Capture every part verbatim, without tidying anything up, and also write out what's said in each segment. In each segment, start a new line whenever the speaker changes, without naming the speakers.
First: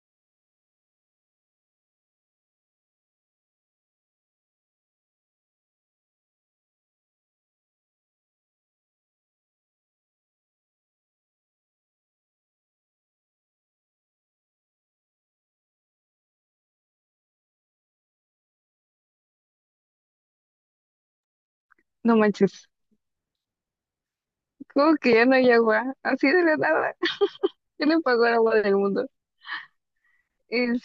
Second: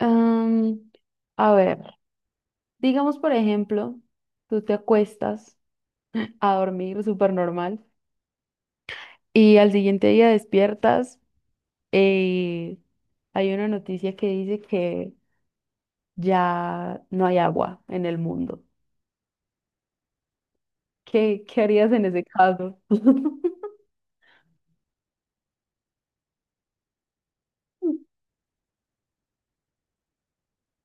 Am, a ver, digamos por ejemplo, tú te acuestas a dormir súper normal y al siguiente día despiertas y hay una noticia que dice que ya no hay agua en el mundo. ¿Qué, qué harías en
No
ese
manches,
caso?
como que ya no hay agua, así de la nada. ¿Quién le pagó el agua del mundo?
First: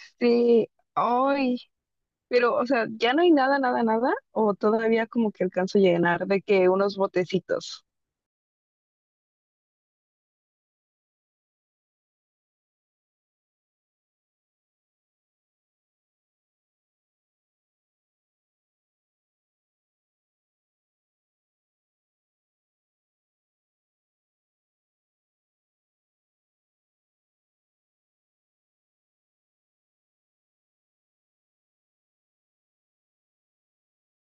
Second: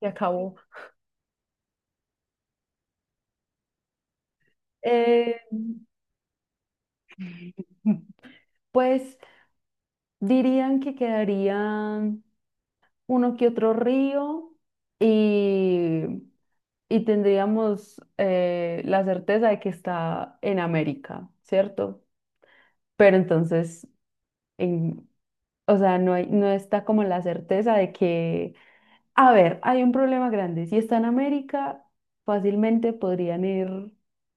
Se acabó.
ay, pero, o sea, ¿ya no hay nada, nada, nada? ¿O todavía como
Eh,
que alcanzo a llenar de que unos botecitos?
pues dirían que quedarían uno que otro río y y tendríamos eh, la certeza de que está en América, ¿cierto? Pero entonces, en, o sea, no hay- no está como la certeza de que, a ver, hay un problema grande. Si está en América, fácilmente podrían ir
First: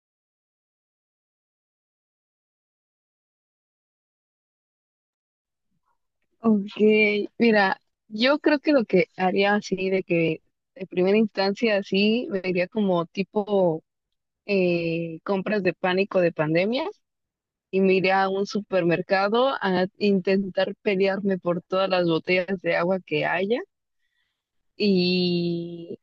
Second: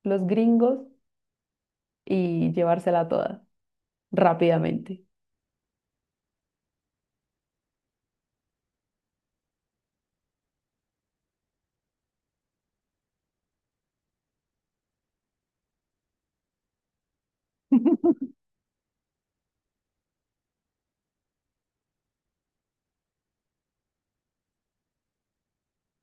los gringos y llevársela toda rápidamente.
Ok, mira, yo creo que lo que haría así de que de primera instancia así, me iría como tipo eh, compras de pánico de pandemia y me iría a un supermercado a intentar pelearme por todas las botellas de agua que haya. Y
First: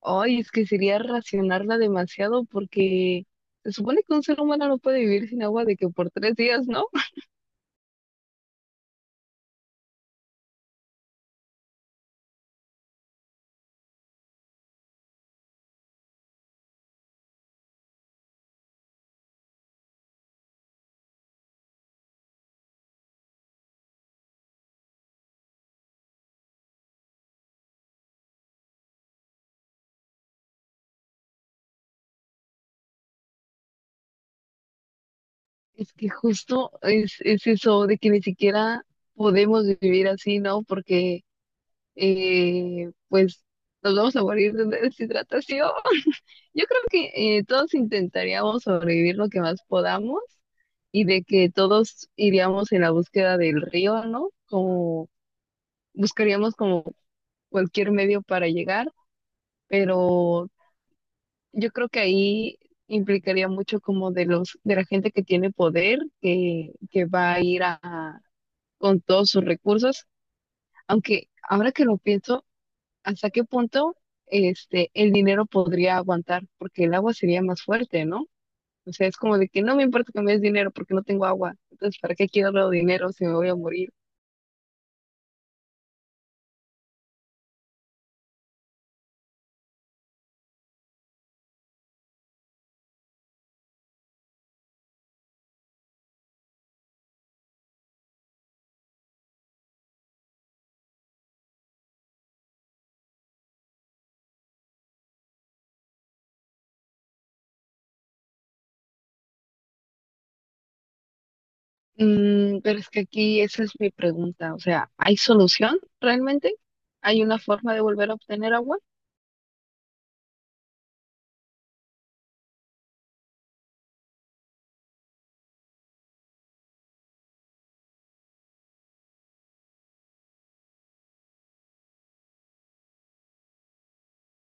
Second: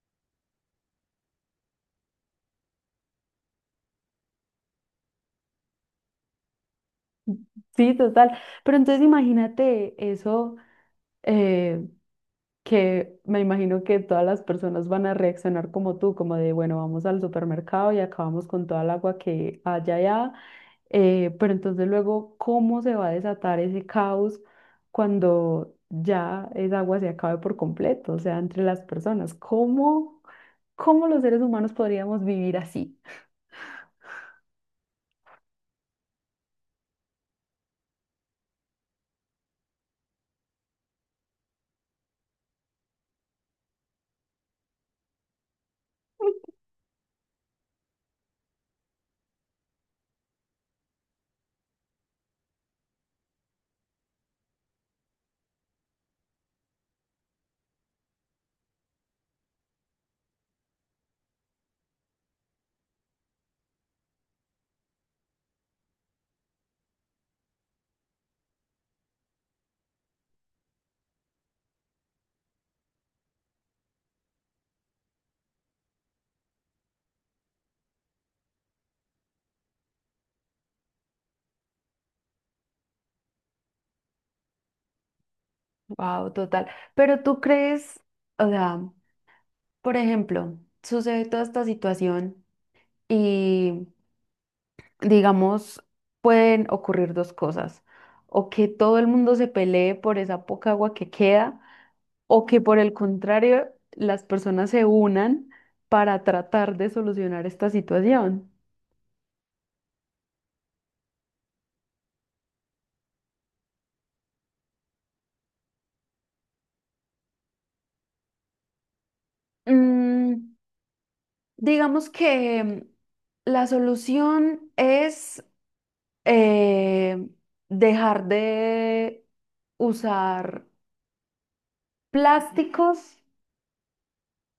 hoy es que sería racionarla demasiado porque se supone que un ser humano no puede vivir sin agua de que por tres días, ¿no?
Sí, total. Pero entonces imagínate eso. eh, que me imagino que todas las personas van a reaccionar como tú, como de, bueno, vamos al supermercado y acabamos con toda el agua que haya allá, eh, pero entonces luego, ¿cómo se va a desatar ese caos cuando ya esa agua se acabe por completo, o sea, entre las personas? ¿Cómo, ¿cómo los seres humanos podríamos vivir así?
Es que justo es, es eso de que ni siquiera podemos vivir así, ¿no? Porque eh, pues nos vamos a morir de deshidratación. Yo creo que eh, todos intentaríamos sobrevivir lo que más podamos y de que todos iríamos en la búsqueda del río, ¿no? Como buscaríamos como cualquier medio para llegar, pero yo creo que ahí implicaría mucho como de los, de la gente que tiene poder, que, que va a ir a, a- con todos sus recursos, aunque ahora que lo pienso, ¿hasta qué punto este el dinero podría aguantar? Porque el agua sería más fuerte, ¿no? O sea, es como de que no me importa que me des dinero porque no tengo agua. Entonces, ¿para qué quiero dinero si me voy a morir?
Wow, total. Pero tú crees, o sea, por ejemplo, sucede toda esta situación y digamos, pueden ocurrir dos cosas. O que todo el mundo se pelee por esa poca agua que queda, o que por el contrario, las personas se unan para tratar de solucionar esta situación.
Mm, pero es que aquí esa es mi pregunta. O sea, ¿hay solución realmente? ¿Hay una forma de volver a obtener agua?
Mm, digamos que la solución es eh, dejar de usar plásticos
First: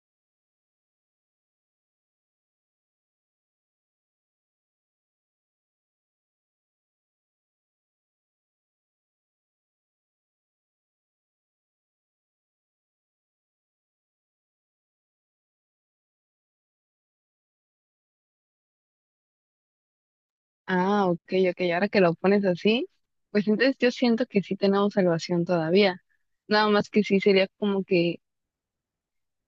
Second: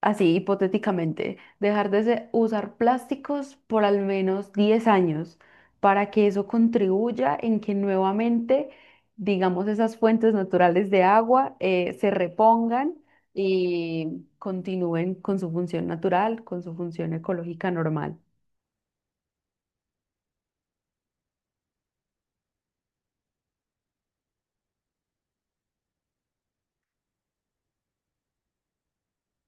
así hipotéticamente, dejar de se- usar plásticos por al menos diez años para que eso contribuya en que nuevamente, digamos, esas fuentes naturales de agua eh, se repongan y continúen con su función natural, con su función ecológica normal.
Ah, ok, ok. Ahora que lo pones así, pues entonces yo siento que sí tenemos salvación todavía. Nada más que sí sería como que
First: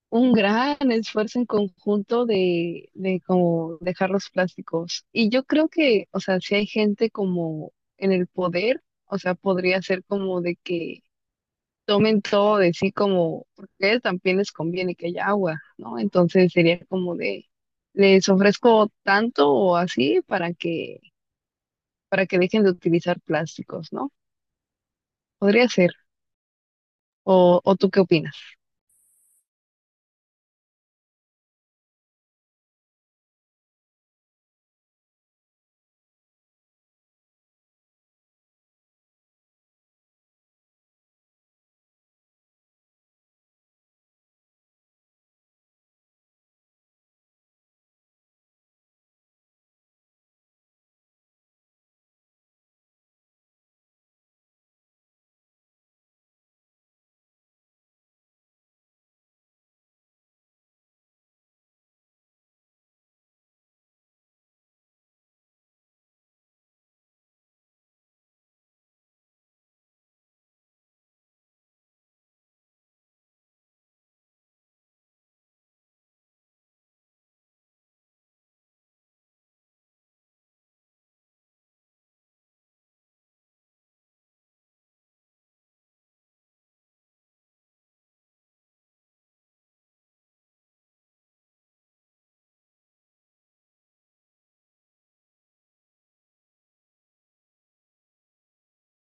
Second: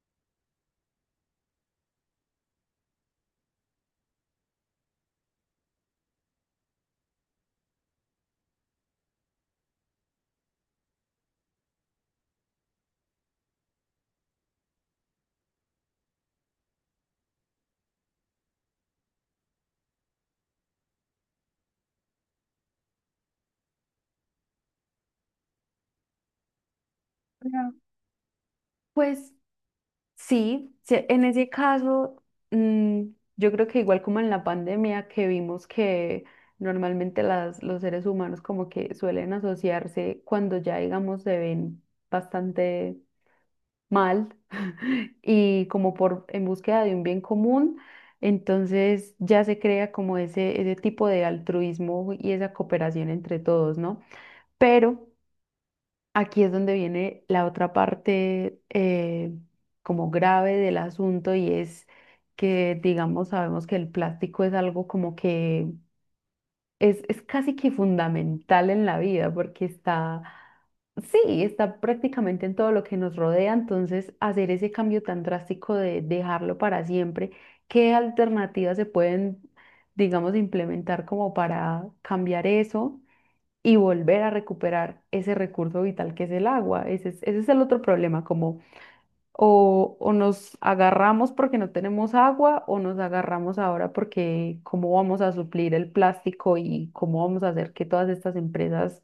un gran esfuerzo en conjunto de, de como dejar los plásticos. Y yo creo que, o sea, si hay gente como en el poder, o sea, podría ser como de que tomen todo de sí como, porque a ellos también les conviene que haya agua, ¿no? Entonces sería como de, les ofrezco tanto o así para que, para que dejen de utilizar plásticos, ¿no? Podría ser. ¿O,
Claro.
o tú qué opinas?
Pues sí, sí, en ese caso, mm, yo creo que igual como en la pandemia que vimos que normalmente las, los seres humanos como que suelen asociarse cuando ya digamos se ven bastante mal y como por en búsqueda de un bien común, entonces ya se crea como ese, ese tipo de altruismo y esa cooperación entre todos, ¿no? Pero aquí es donde viene la otra parte eh, como grave del asunto y es que, digamos, sabemos que el plástico es algo como que es, es casi que fundamental en la vida porque está, sí, está prácticamente en todo lo que nos rodea, entonces hacer ese cambio tan drástico de dejarlo para siempre, ¿qué alternativas se pueden, digamos, implementar como para cambiar eso? Y volver a recuperar ese recurso vital que es el agua. Ese es, ese es el otro problema, como o, o nos agarramos porque no tenemos agua o nos agarramos ahora porque cómo vamos a suplir el plástico y cómo vamos a hacer que todas estas empresas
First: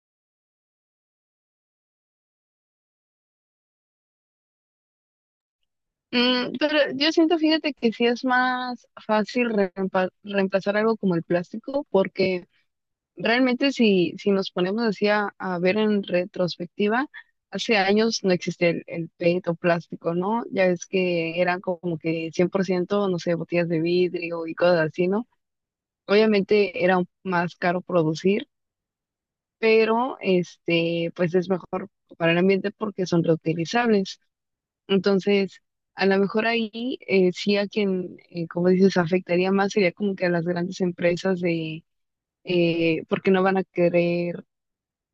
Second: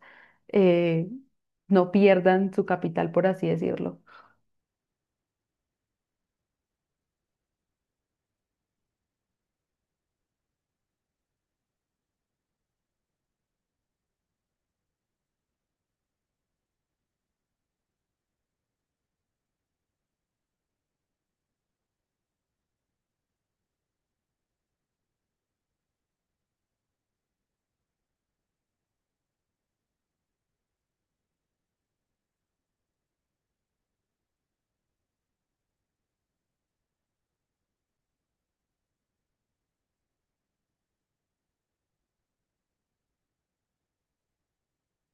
eh, no pierdan su capital, por así decirlo.
Mm, pero yo siento, fíjate que sí es más fácil reempa- reemplazar algo como el plástico porque realmente si, si nos ponemos así a, a ver en retrospectiva, hace años no existía el, el P E T o plástico, ¿no? Ya es que eran como que cien por ciento no sé, botellas de vidrio y cosas así, ¿no? Obviamente era un- más caro producir, pero este, pues es mejor para el ambiente porque son reutilizables. Entonces, a lo mejor ahí eh, sí a quien, eh, como dices, afectaría más sería como que a las grandes empresas de eh, porque no van a querer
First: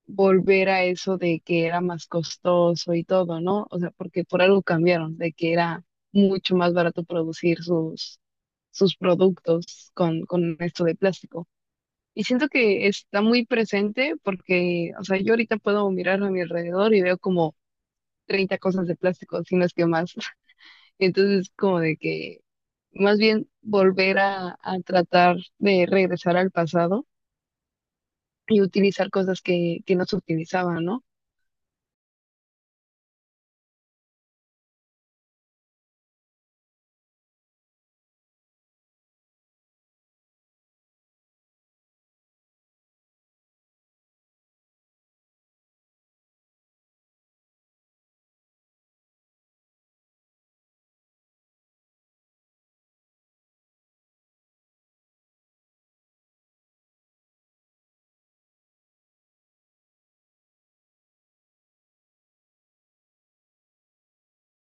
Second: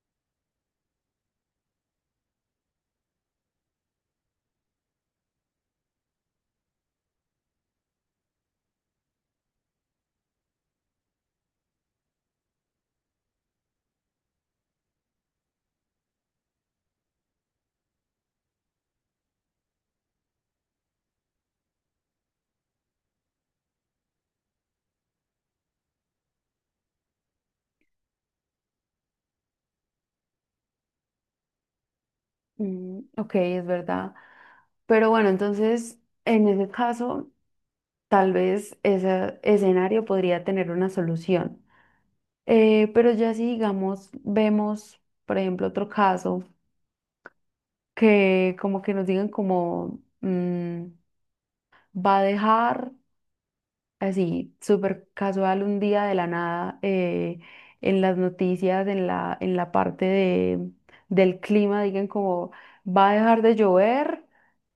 volver a eso de que era más costoso y todo, ¿no? O sea, porque por algo cambiaron, de que era mucho más barato producir sus, sus productos con, con esto de plástico. Y siento que está muy presente porque, o sea, yo ahorita puedo mirar a mi alrededor y veo como treinta cosas de plástico, si no es que más. Entonces, como de que más bien volver a, a tratar de regresar al pasado y utilizar cosas que, que no se utilizaban, ¿no?
Mm, ok, es verdad. Pero bueno, entonces, en ese caso, tal vez ese escenario podría tener una solución. Eh, pero ya si digamos, vemos, por ejemplo, otro caso que como que nos digan como mm, va a dejar así, súper casual un día de la nada eh, en las noticias, en la, en la parte de, del clima, digan como va a dejar de llover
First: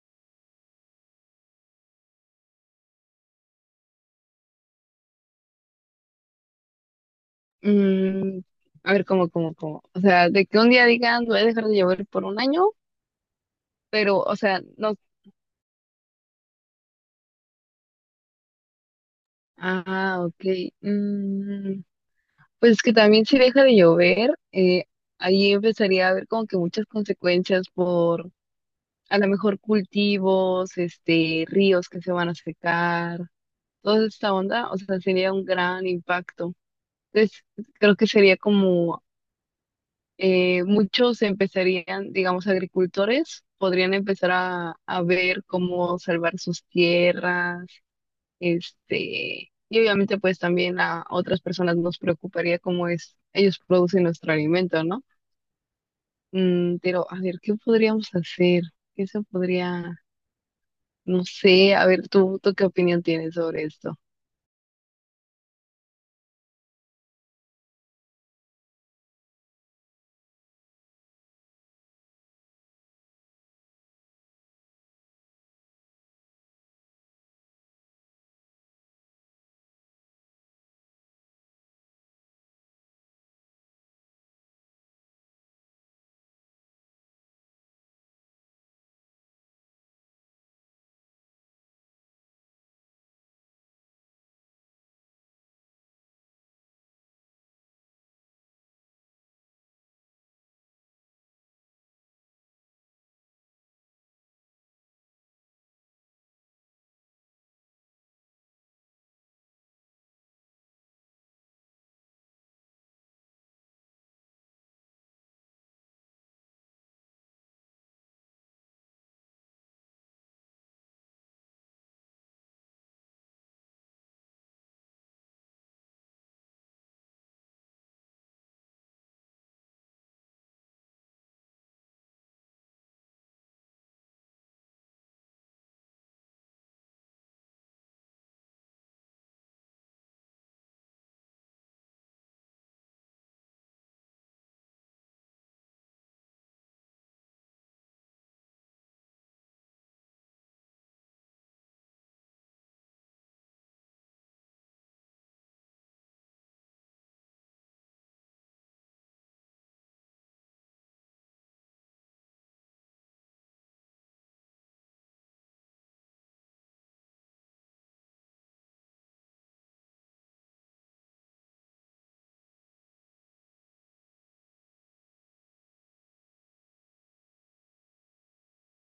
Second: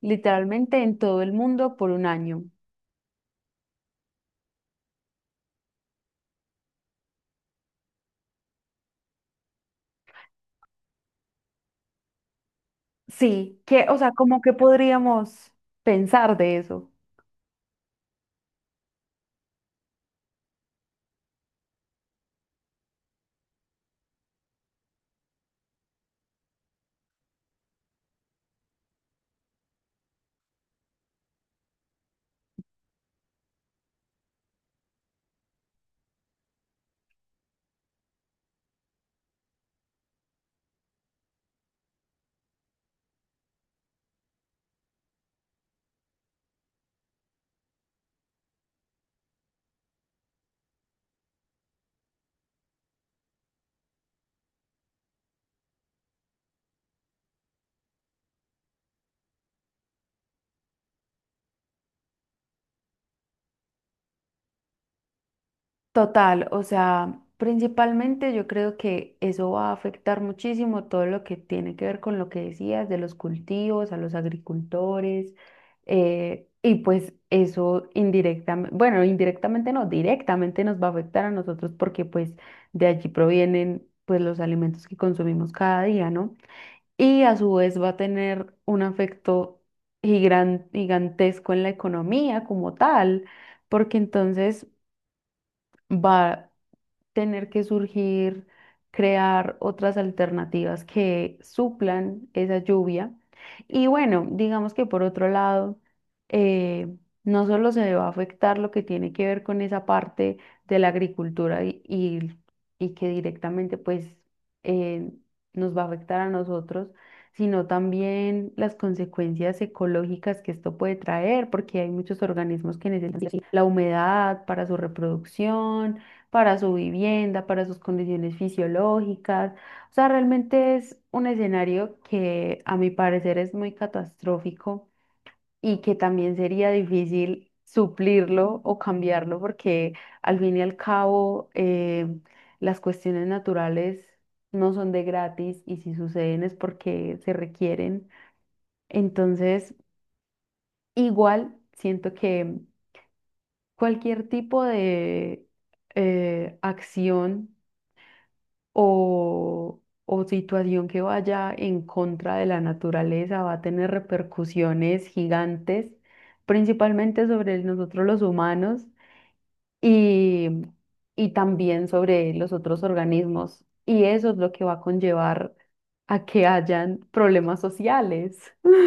literalmente en todo el mundo por un año.
Mm, a ver, ¿cómo, cómo, cómo? O sea, de que un día digan, voy a dejar de llover por un año,
Sí, que, o sea,
pero, o
como que
sea, no.
podríamos pensar de eso.
Ah, ok. Mm, pues es que también si deja de llover, eh, ahí empezaría a haber como que muchas consecuencias por, a lo mejor, cultivos, este, ríos que se van a secar, toda esta onda, o sea, sería un gran impacto. Entonces, creo que sería como eh, muchos empezarían, digamos, agricultores, podrían empezar a, a ver cómo salvar sus tierras, este, y obviamente pues también a otras personas nos preocuparía cómo es, ellos producen nuestro alimento, ¿no? Mm, pero a ver, ¿qué podríamos hacer? ¿Qué se podría, no sé, a ver, tú, tú qué opinión tienes sobre esto?
Total, o sea, principalmente yo creo que eso va a afectar muchísimo todo lo que tiene que ver con lo que decías de los cultivos, a los agricultores, eh, y pues eso indirectamente, bueno, indirectamente no, directamente nos va a afectar a nosotros porque pues de allí provienen pues los alimentos que consumimos cada día, ¿no? Y a su vez va a tener un afecto gigan- gigantesco en la economía como tal, porque entonces va tener que surgir, crear otras alternativas que suplan esa lluvia. Y bueno, digamos que por otro lado, eh, no solo se va a afectar lo que tiene que ver con esa parte de la agricultura y, y- y que directamente pues eh, nos va a afectar a nosotros, sino también las consecuencias ecológicas que esto puede traer, porque hay muchos organismos que necesitan la humedad para su reproducción para su vivienda, para sus condiciones fisiológicas. O sea, realmente es un escenario que a mi parecer es muy catastrófico y que también sería difícil suplirlo o cambiarlo porque al fin y al cabo eh, las cuestiones naturales no son de gratis y si suceden es porque se requieren. Entonces, igual siento que cualquier tipo de eh, acción o, o situación que vaya en contra de la naturaleza va a tener repercusiones gigantes, principalmente sobre nosotros los humanos y, y también sobre los otros organismos. Y eso es lo que va a conllevar a que hayan problemas sociales.